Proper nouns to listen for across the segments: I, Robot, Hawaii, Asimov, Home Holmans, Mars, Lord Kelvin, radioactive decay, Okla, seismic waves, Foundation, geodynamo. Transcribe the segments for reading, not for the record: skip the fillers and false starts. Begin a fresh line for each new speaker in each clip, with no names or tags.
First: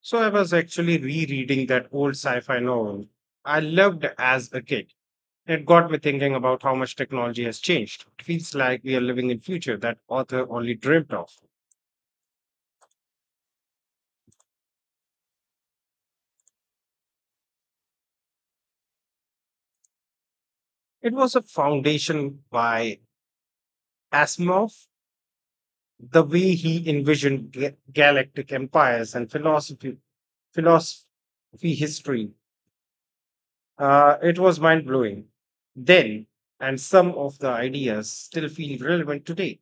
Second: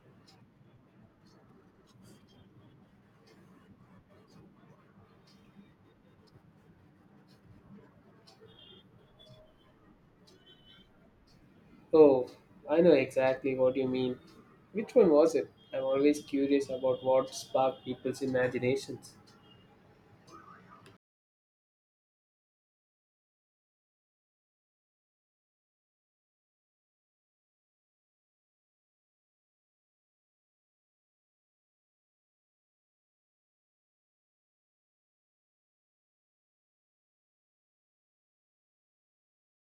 So I was actually rereading that old sci-fi novel I loved as a kid. It got me thinking about how much technology has changed. It feels like we are living in future that author only dreamt of.
Oh, I know exactly what you mean. Which one was it? I'm always curious about what sparked people's imaginations.
It was a foundation by Asimov, the way he envisioned galactic empires and philosophy, philosophy history. It was mind blowing then, and some of the ideas still feel relevant today,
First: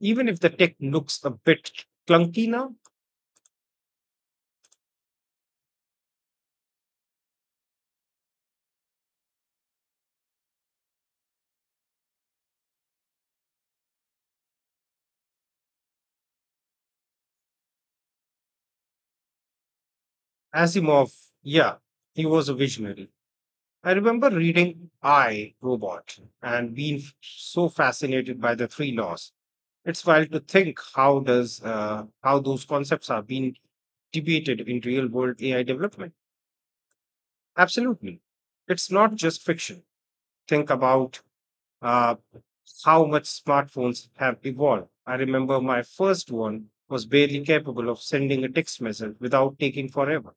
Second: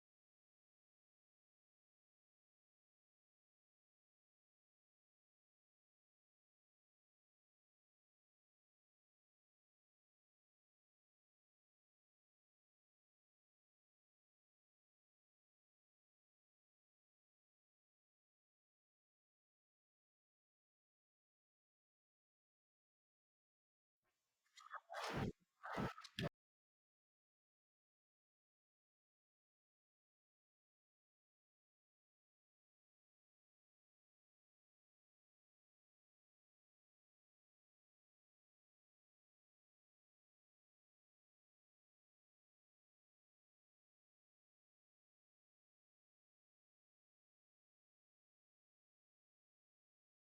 even if the tech looks a bit clunky now. Asimov, yeah, he was a visionary. I remember reading I, Robot and being so fascinated by the three laws. It's wild to think how those concepts are being debated in real world AI development. Absolutely. It's not just fiction. Think about uh, how much smartphones have evolved. I remember my first one was barely capable of sending a text message without taking forever.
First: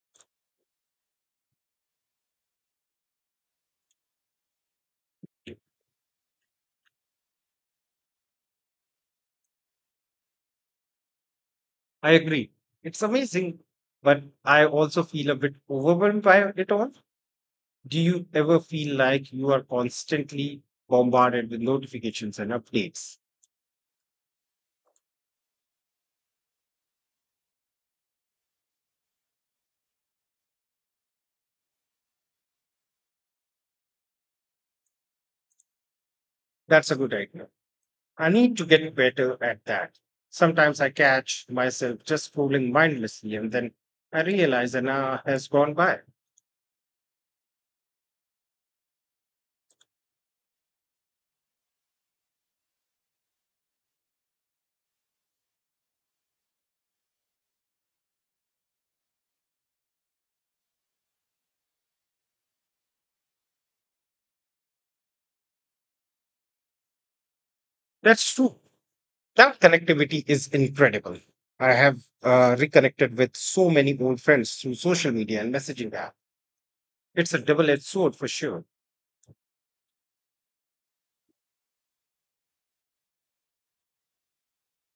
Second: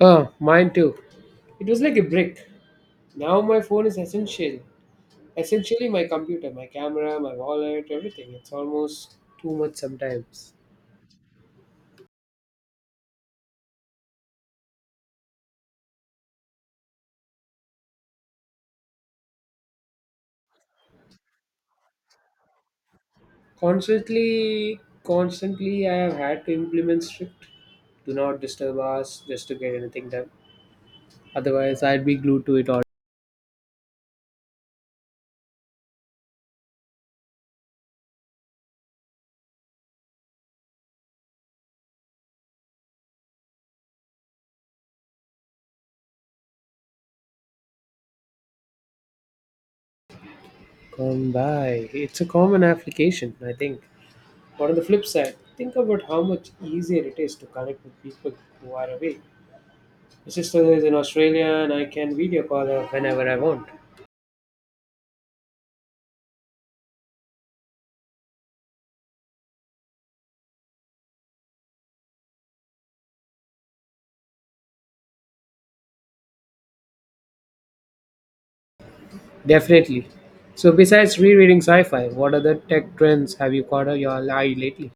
Oh, mine too. It was like a brick. Now my phone is essential. Essentially, my computer, my camera, my wallet, everything. It's almost too much sometimes.
I agree. It's amazing, but I also feel a bit overwhelmed by it all. Do you ever feel like you are constantly bombarded with notifications and updates?
Constantly, constantly, I have had to implement strict do not disturb us just to get anything done. Otherwise, I'd be glued to it all.
That's a good idea. I need to get better at that. Sometimes I catch myself just scrolling mindlessly and then I realize an hour has gone by.
Gone by. It's a common application, I think. But on the flip side, think about how much easier it is to connect with people who are away. My sister is in Australia and I can video call her whenever I want.
That's true. That connectivity is incredible. I have reconnected with so many old friends through social media and messaging app. It's a double edged sword for sure.
Definitely. So, besides rereading sci fi, what other tech trends have you caught your eye lately?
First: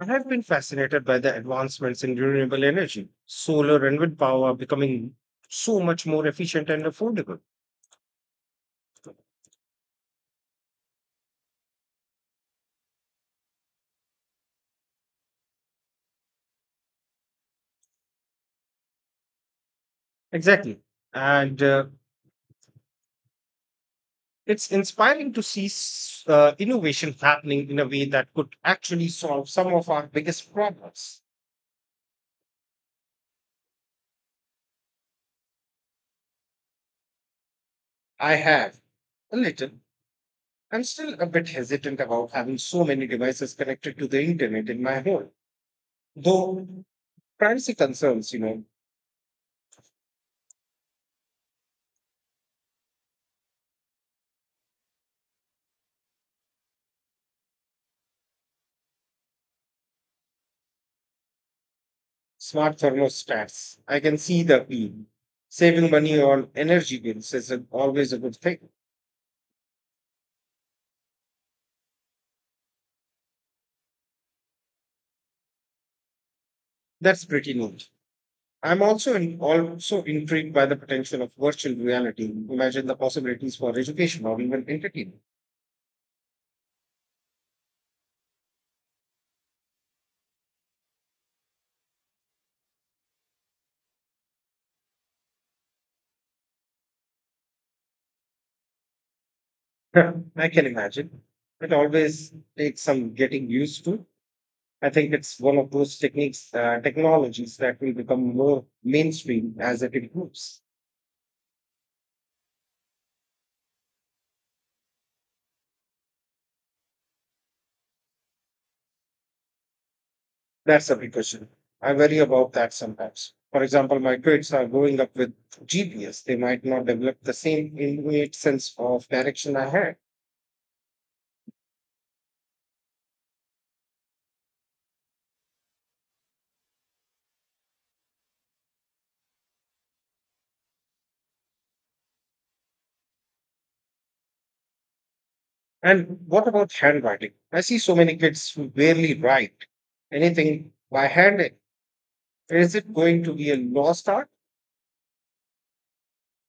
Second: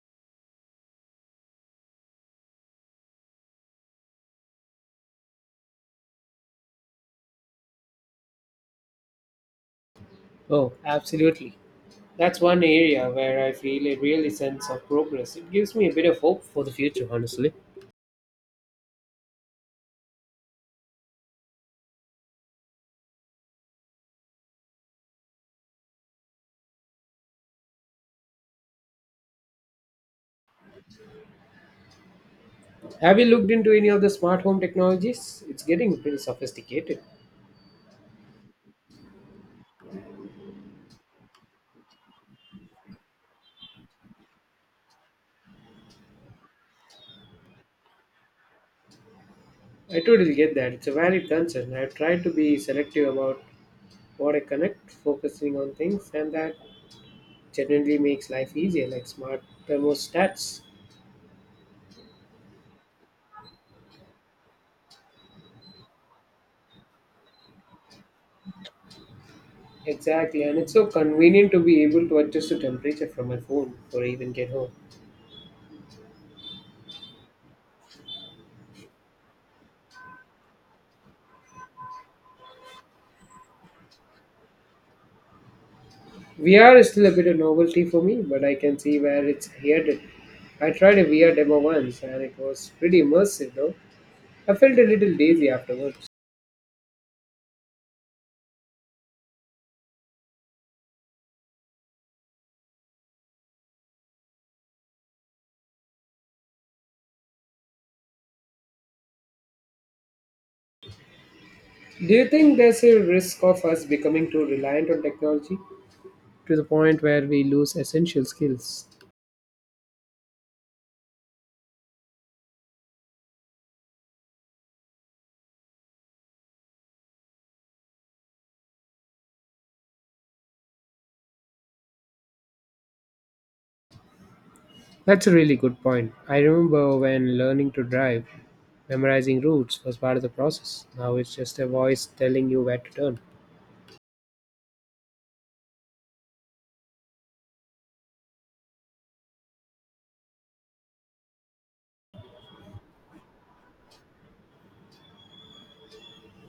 I have been fascinated by the advancements in renewable energy, solar and wind power becoming so much more efficient and affordable.
Oh, absolutely. That's one area where I feel a really sense of progress. It gives me a bit of hope for the future, honestly.
Exactly. And it's inspiring to see innovation happening in a way that could actually solve some of our biggest problems.
Have you looked into any of the smart home technologies? It's getting pretty sophisticated.
I have a little. I'm still a bit hesitant about having so many devices connected to the internet in my home, though privacy concerns, you know,
I totally get that. It's a valid concern. I've tried to be selective about what I connect, focusing on things, and that genuinely makes life easier, like smart thermostats.
smart thermostats. I can see the appeal. Saving money on energy bills is always a good thing.
Exactly, and it's so convenient to be able to adjust the temperature from my phone or even get home.
That's pretty neat. Also intrigued by the potential of virtual reality. Imagine the possibilities for education or even entertainment.
VR is still a bit of novelty for me, but I can see where it's headed. I tried a VR demo once and it was pretty immersive though. I felt a little lazy afterwards.
I can imagine. It always takes some getting used to. I think it's one of those technologies that will become more mainstream as it improves.
Do you think there's a risk of us becoming too reliant on technology to the point where we lose essential skills?
That's a big question. I worry about that sometimes. For example, my kids are growing up with GPS. They might not develop the same innate sense of direction I had.
That's a really good point. I remember when learning to drive, memorizing routes was part of the process. Now it's just a voice telling you where to turn.
And what about handwriting? I see so many kids who barely write anything by hand. Is it going to be a lost art?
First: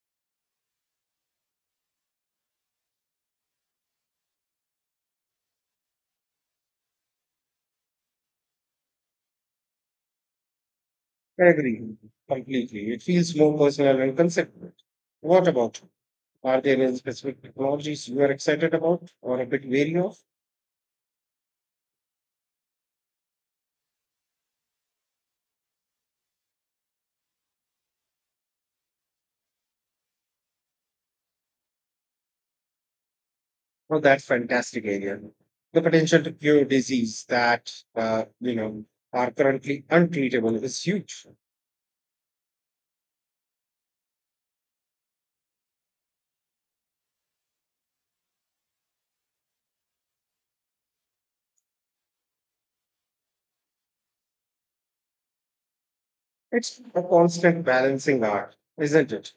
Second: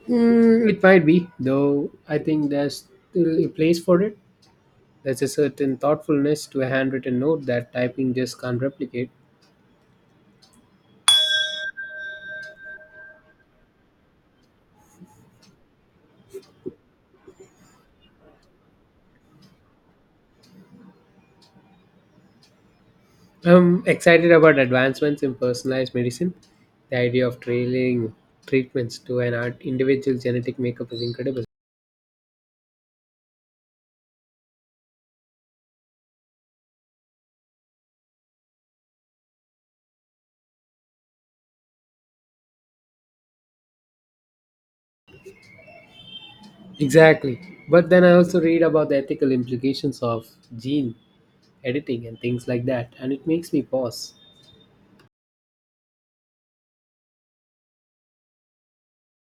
Mm, it might be, though I think there's still a place for it. There's a certain thoughtfulness to a handwritten note that typing just can't replicate.
I agree completely. It feels more personal and conceptual. What about you? Are there any specific technologies you are excited about or a bit wary of?
I'm excited about advancements in personalized medicine. The idea of trailing treatments to individual genetic makeup is incredible.
Oh, that's fantastic area. The potential to cure disease that are currently untreatable is huge.
Exactly. But then I also read about the ethical implications of gene editing and things like that and it makes me pause.
It's a constant balancing act, isn't it?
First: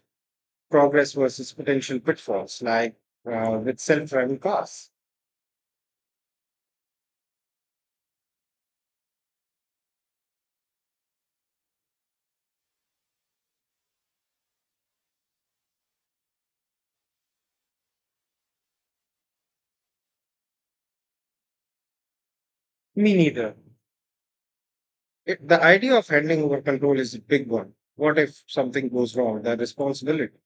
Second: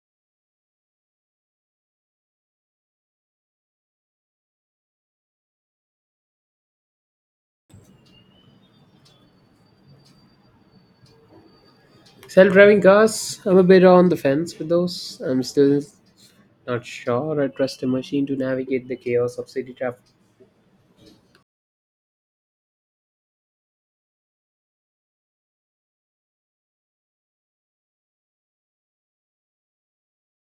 Progress versus potential pitfalls, like with self-driving cars.
Self-driving cars, I'm a bit on the fence with those. I'm still not sure I trust a machine to navigate the chaos of city traffic.
Me neither. It, the idea of handing over control is a big one. What if something goes wrong? The responsibility.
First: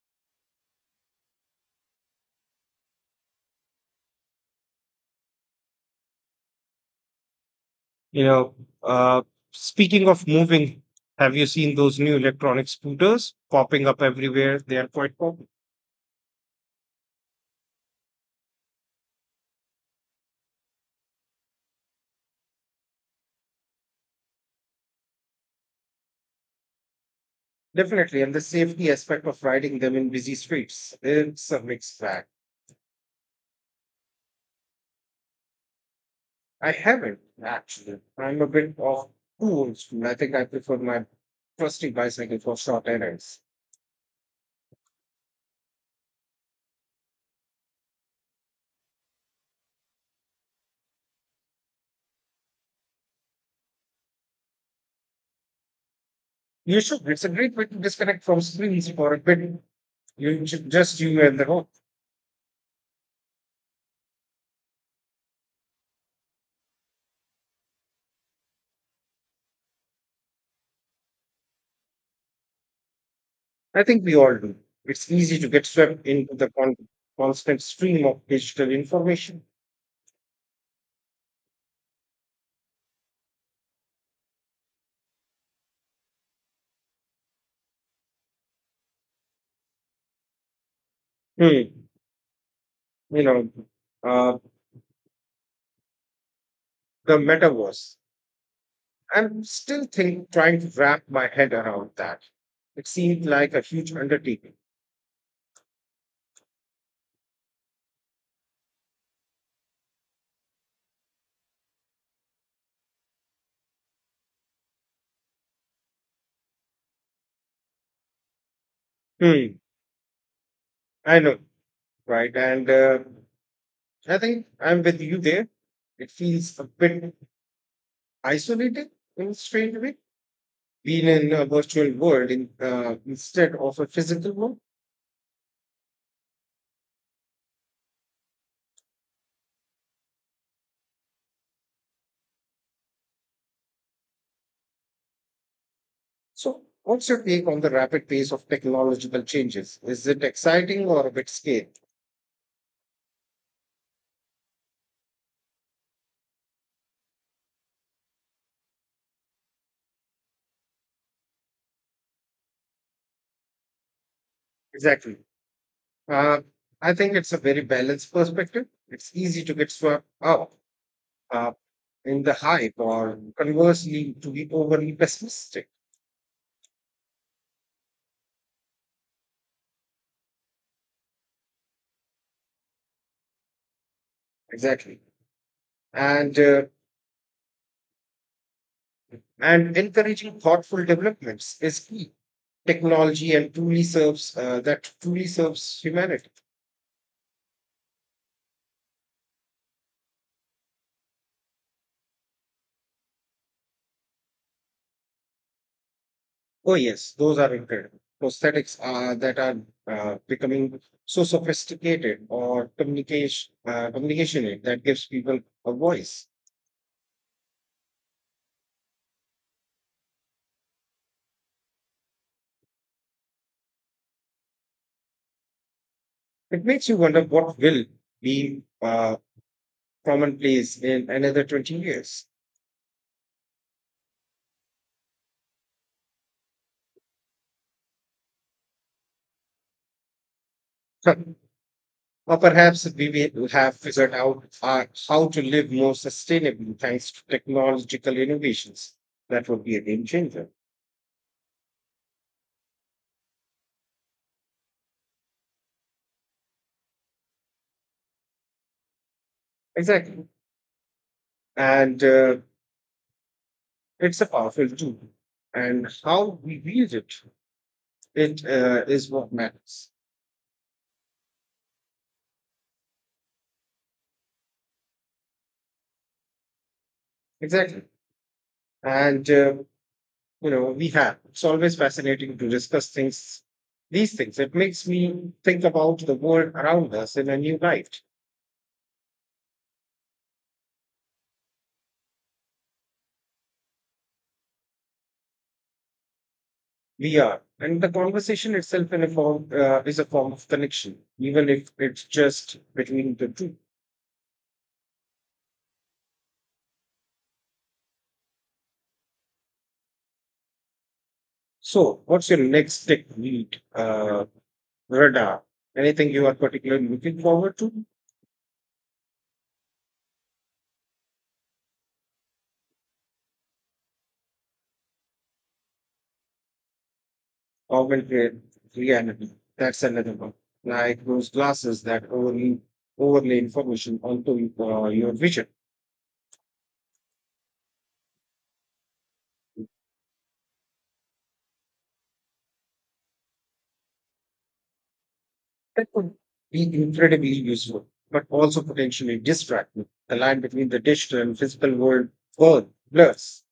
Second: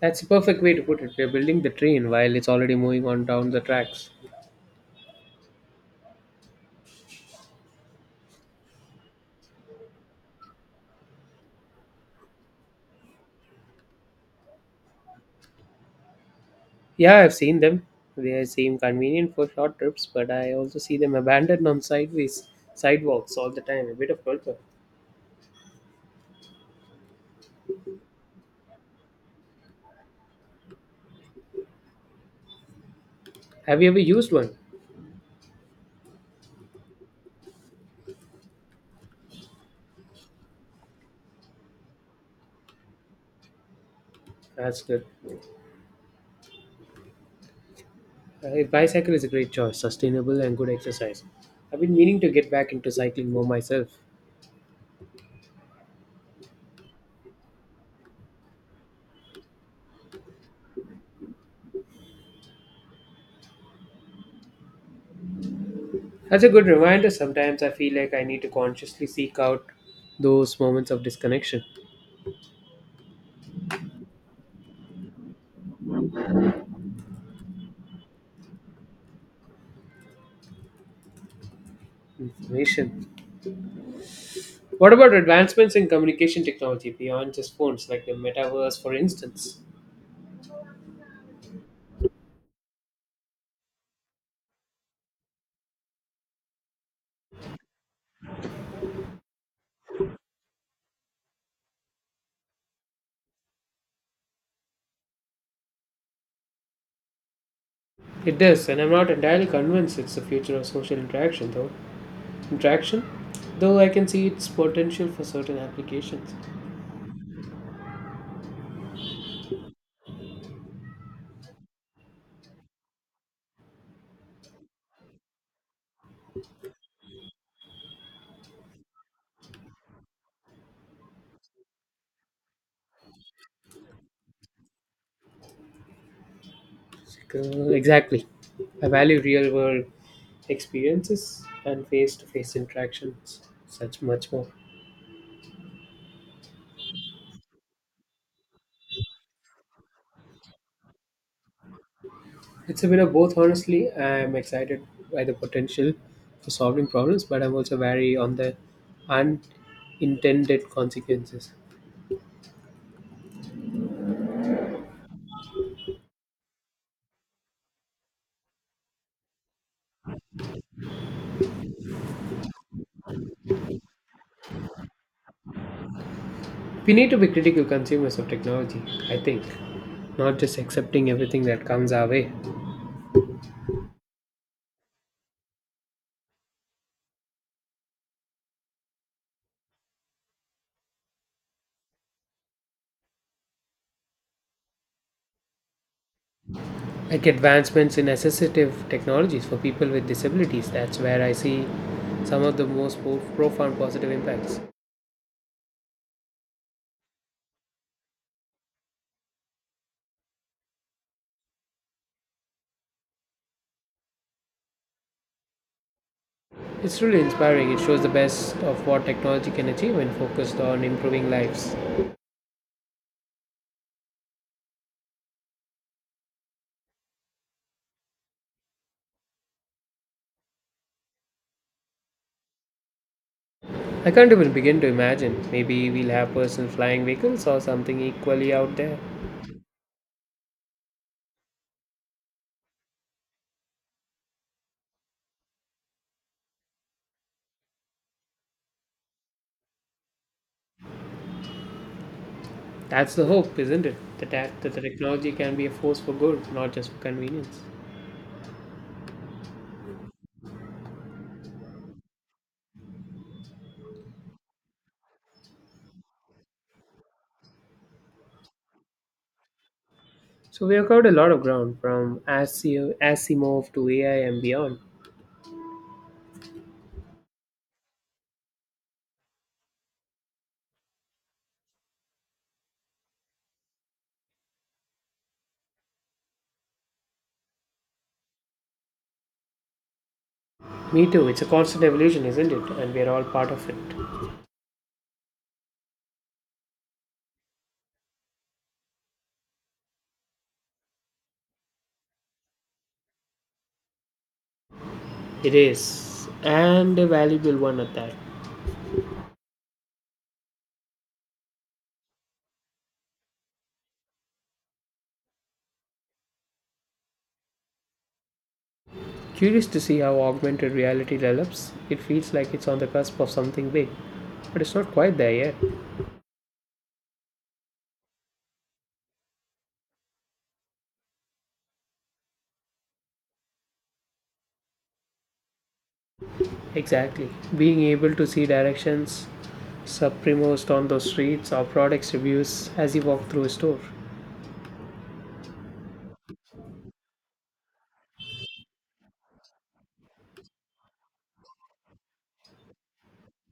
That's a perfect way to put it. We're building the train while it's already moving on down the tracks.
You know, uh, speaking of moving, have you seen those new electronic scooters popping up everywhere? They are quite popular.
Yeah, I've seen them. They seem convenient for short trips, but I also see them abandoned on sideways sidewalks all the time. A bit of culture.
Definitely, and the safety aspect of riding them in busy streets, it's a mixed bag.
Have you ever used one?
I haven't actually. I'm a bit of too old school. I think I prefer my trusty bicycle for short errands.
That's good. A bicycle is a great choice, sustainable and good exercise. I've been meaning to get back into cycling more myself.
You should. It's a great way to disconnect from screens for a bit. You should just you and the road.
That's a good reminder. Sometimes I feel like I need to consciously seek out those moments of disconnection.
I think we all do. It's easy to get swept into the constant stream of digital information.
Information. What about advancements in communication technology beyond just phones, like the metaverse, for instance?
Hmm. You know, uh, the metaverse. Trying to wrap my head around that. It seemed like a huge undertaking.
It does, and I'm not entirely convinced it's the future of social interaction, though. Interaction? Though I can see its potential for certain applications.
Hmm. I know, right? And I think I'm with you there. It feels a bit isolated in a strange way, being in a virtual world instead of a physical one.
Exactly. I value real world experiences and face to face interactions such much more.
So, what's your take on the rapid pace of technological changes? Is it exciting or a bit scary?
It's a bit of both, honestly. I'm excited by the potential for solving problems, but I'm also wary on the unintended consequences.
Exactly. Uh, I think it's a very balanced perspective. It's easy to get swept up uh, in the hype or conversely to be overly pessimistic.
We need to be critical consumers of technology, I think, not just accepting everything that comes our way.
Exactly, and uh, and encouraging thoughtful developments is key. Technology and truly serves that truly serves humanity.
Like advancements in assistive technologies for people with disabilities, that's where I see some of the most profound positive impacts.
Oh yes, those are incredible prosthetics. Are that are becoming so sophisticated or communication aid that gives people a voice.
It's really inspiring. It shows the best of what technology can achieve when focused on improving lives.
It makes you wonder what will be commonplace in another 20 years.
I can't even begin to imagine. Maybe we'll have personal flying vehicles or something equally out there.
Or perhaps we will have figured out how to live more sustainably thanks to technological innovations. That would be a game changer.
That's the hope, isn't it? That the technology can be a force for good, not just for convenience.
Exactly. And it's a powerful tool. And how we wield it, is what matters.
So we have covered a lot of ground, from asio Asimov to AI and beyond.
Exactly. And, uh, you know, we have. It's always fascinating to these things. It makes me think about the world around us in a new light.
Me too. It's a constant evolution, isn't it? And we're all part of it.
We are, and the conversation itself in a form is a form of connection, even if it's just between the two.
It is, and a valuable one at that.
So, what's your next radar? Anything you are particularly looking forward to?
Curious to see how augmented reality develops. It feels like it's on the cusp of something big, but it's not quite there yet.
Augmented reality. That's another one. Like those glasses that overlay information onto your vision.
Exactly. Being able to see directions, supremaced on those streets, or products reviews as you walk through a store.
That could be incredibly useful, but also potentially distracting. The line between the digital and physical world blurs.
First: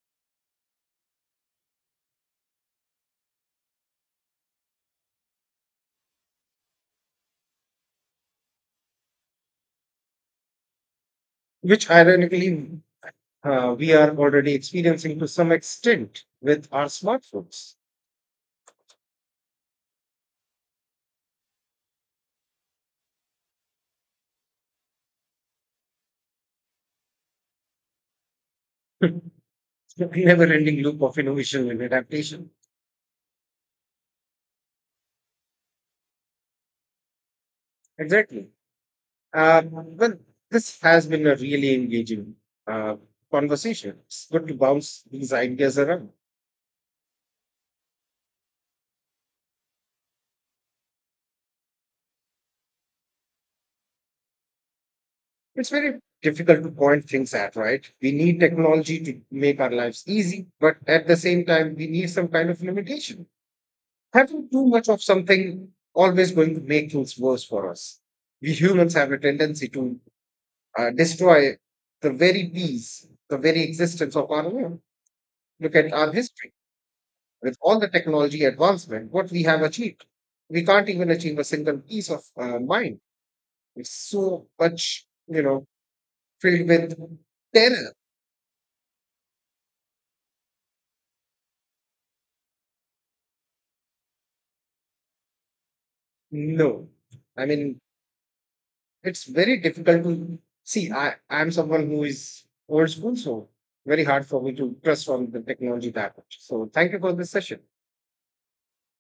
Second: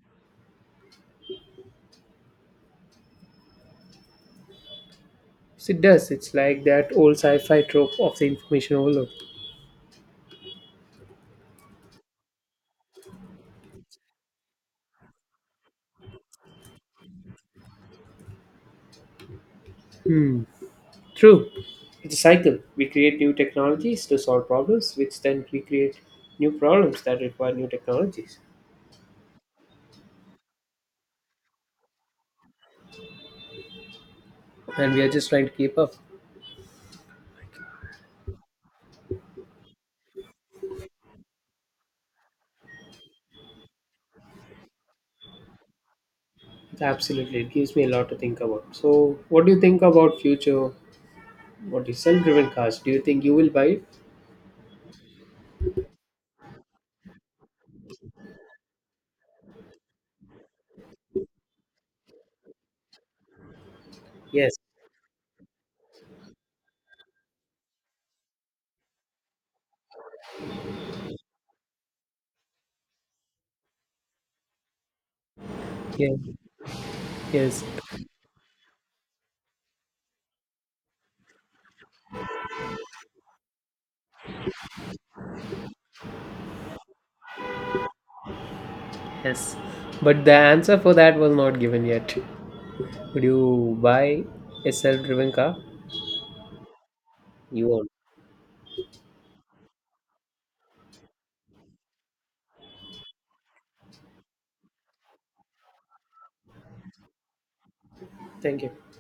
So it does. It's like that old sci fi trope of the information overload.
Which ironically we are already experiencing to some extent with our smartphones.
Hmm. True. It's a cycle. We create new technologies to solve problems, which then we create new problems that require new technologies.
Never ending loop of innovation and adaptation.
And we are just trying to keep up.
Exactly. Uh, well, this has been a really engaging uh, conversation. It's good to bounce these ideas around.
Absolutely. It gives me a lot to think about. So what do you think about future, what is self-driven cars? Do you think you will buy it?
It's very difficult to point things at, right? We need technology to make our lives easy, but at the same time, we need some kind of limitation. Having
Yes.
too much of something always going to make things worse for us. We humans have a tendency to destroy the very peace, the very existence of our world. Look at
Yeah.
our history. With
Yes.
all the technology advancement, what we have achieved, we can't even achieve a single peace of mind. It's so much, you know, filled with terror.
Yes. But the answer for that was not given yet. Would you buy a self-driven car?
No, I
You
mean
won't.
it's very difficult to see. I'm someone who is old school, so very hard for me to trust on the technology that much. So thank you for this session.
Thank you.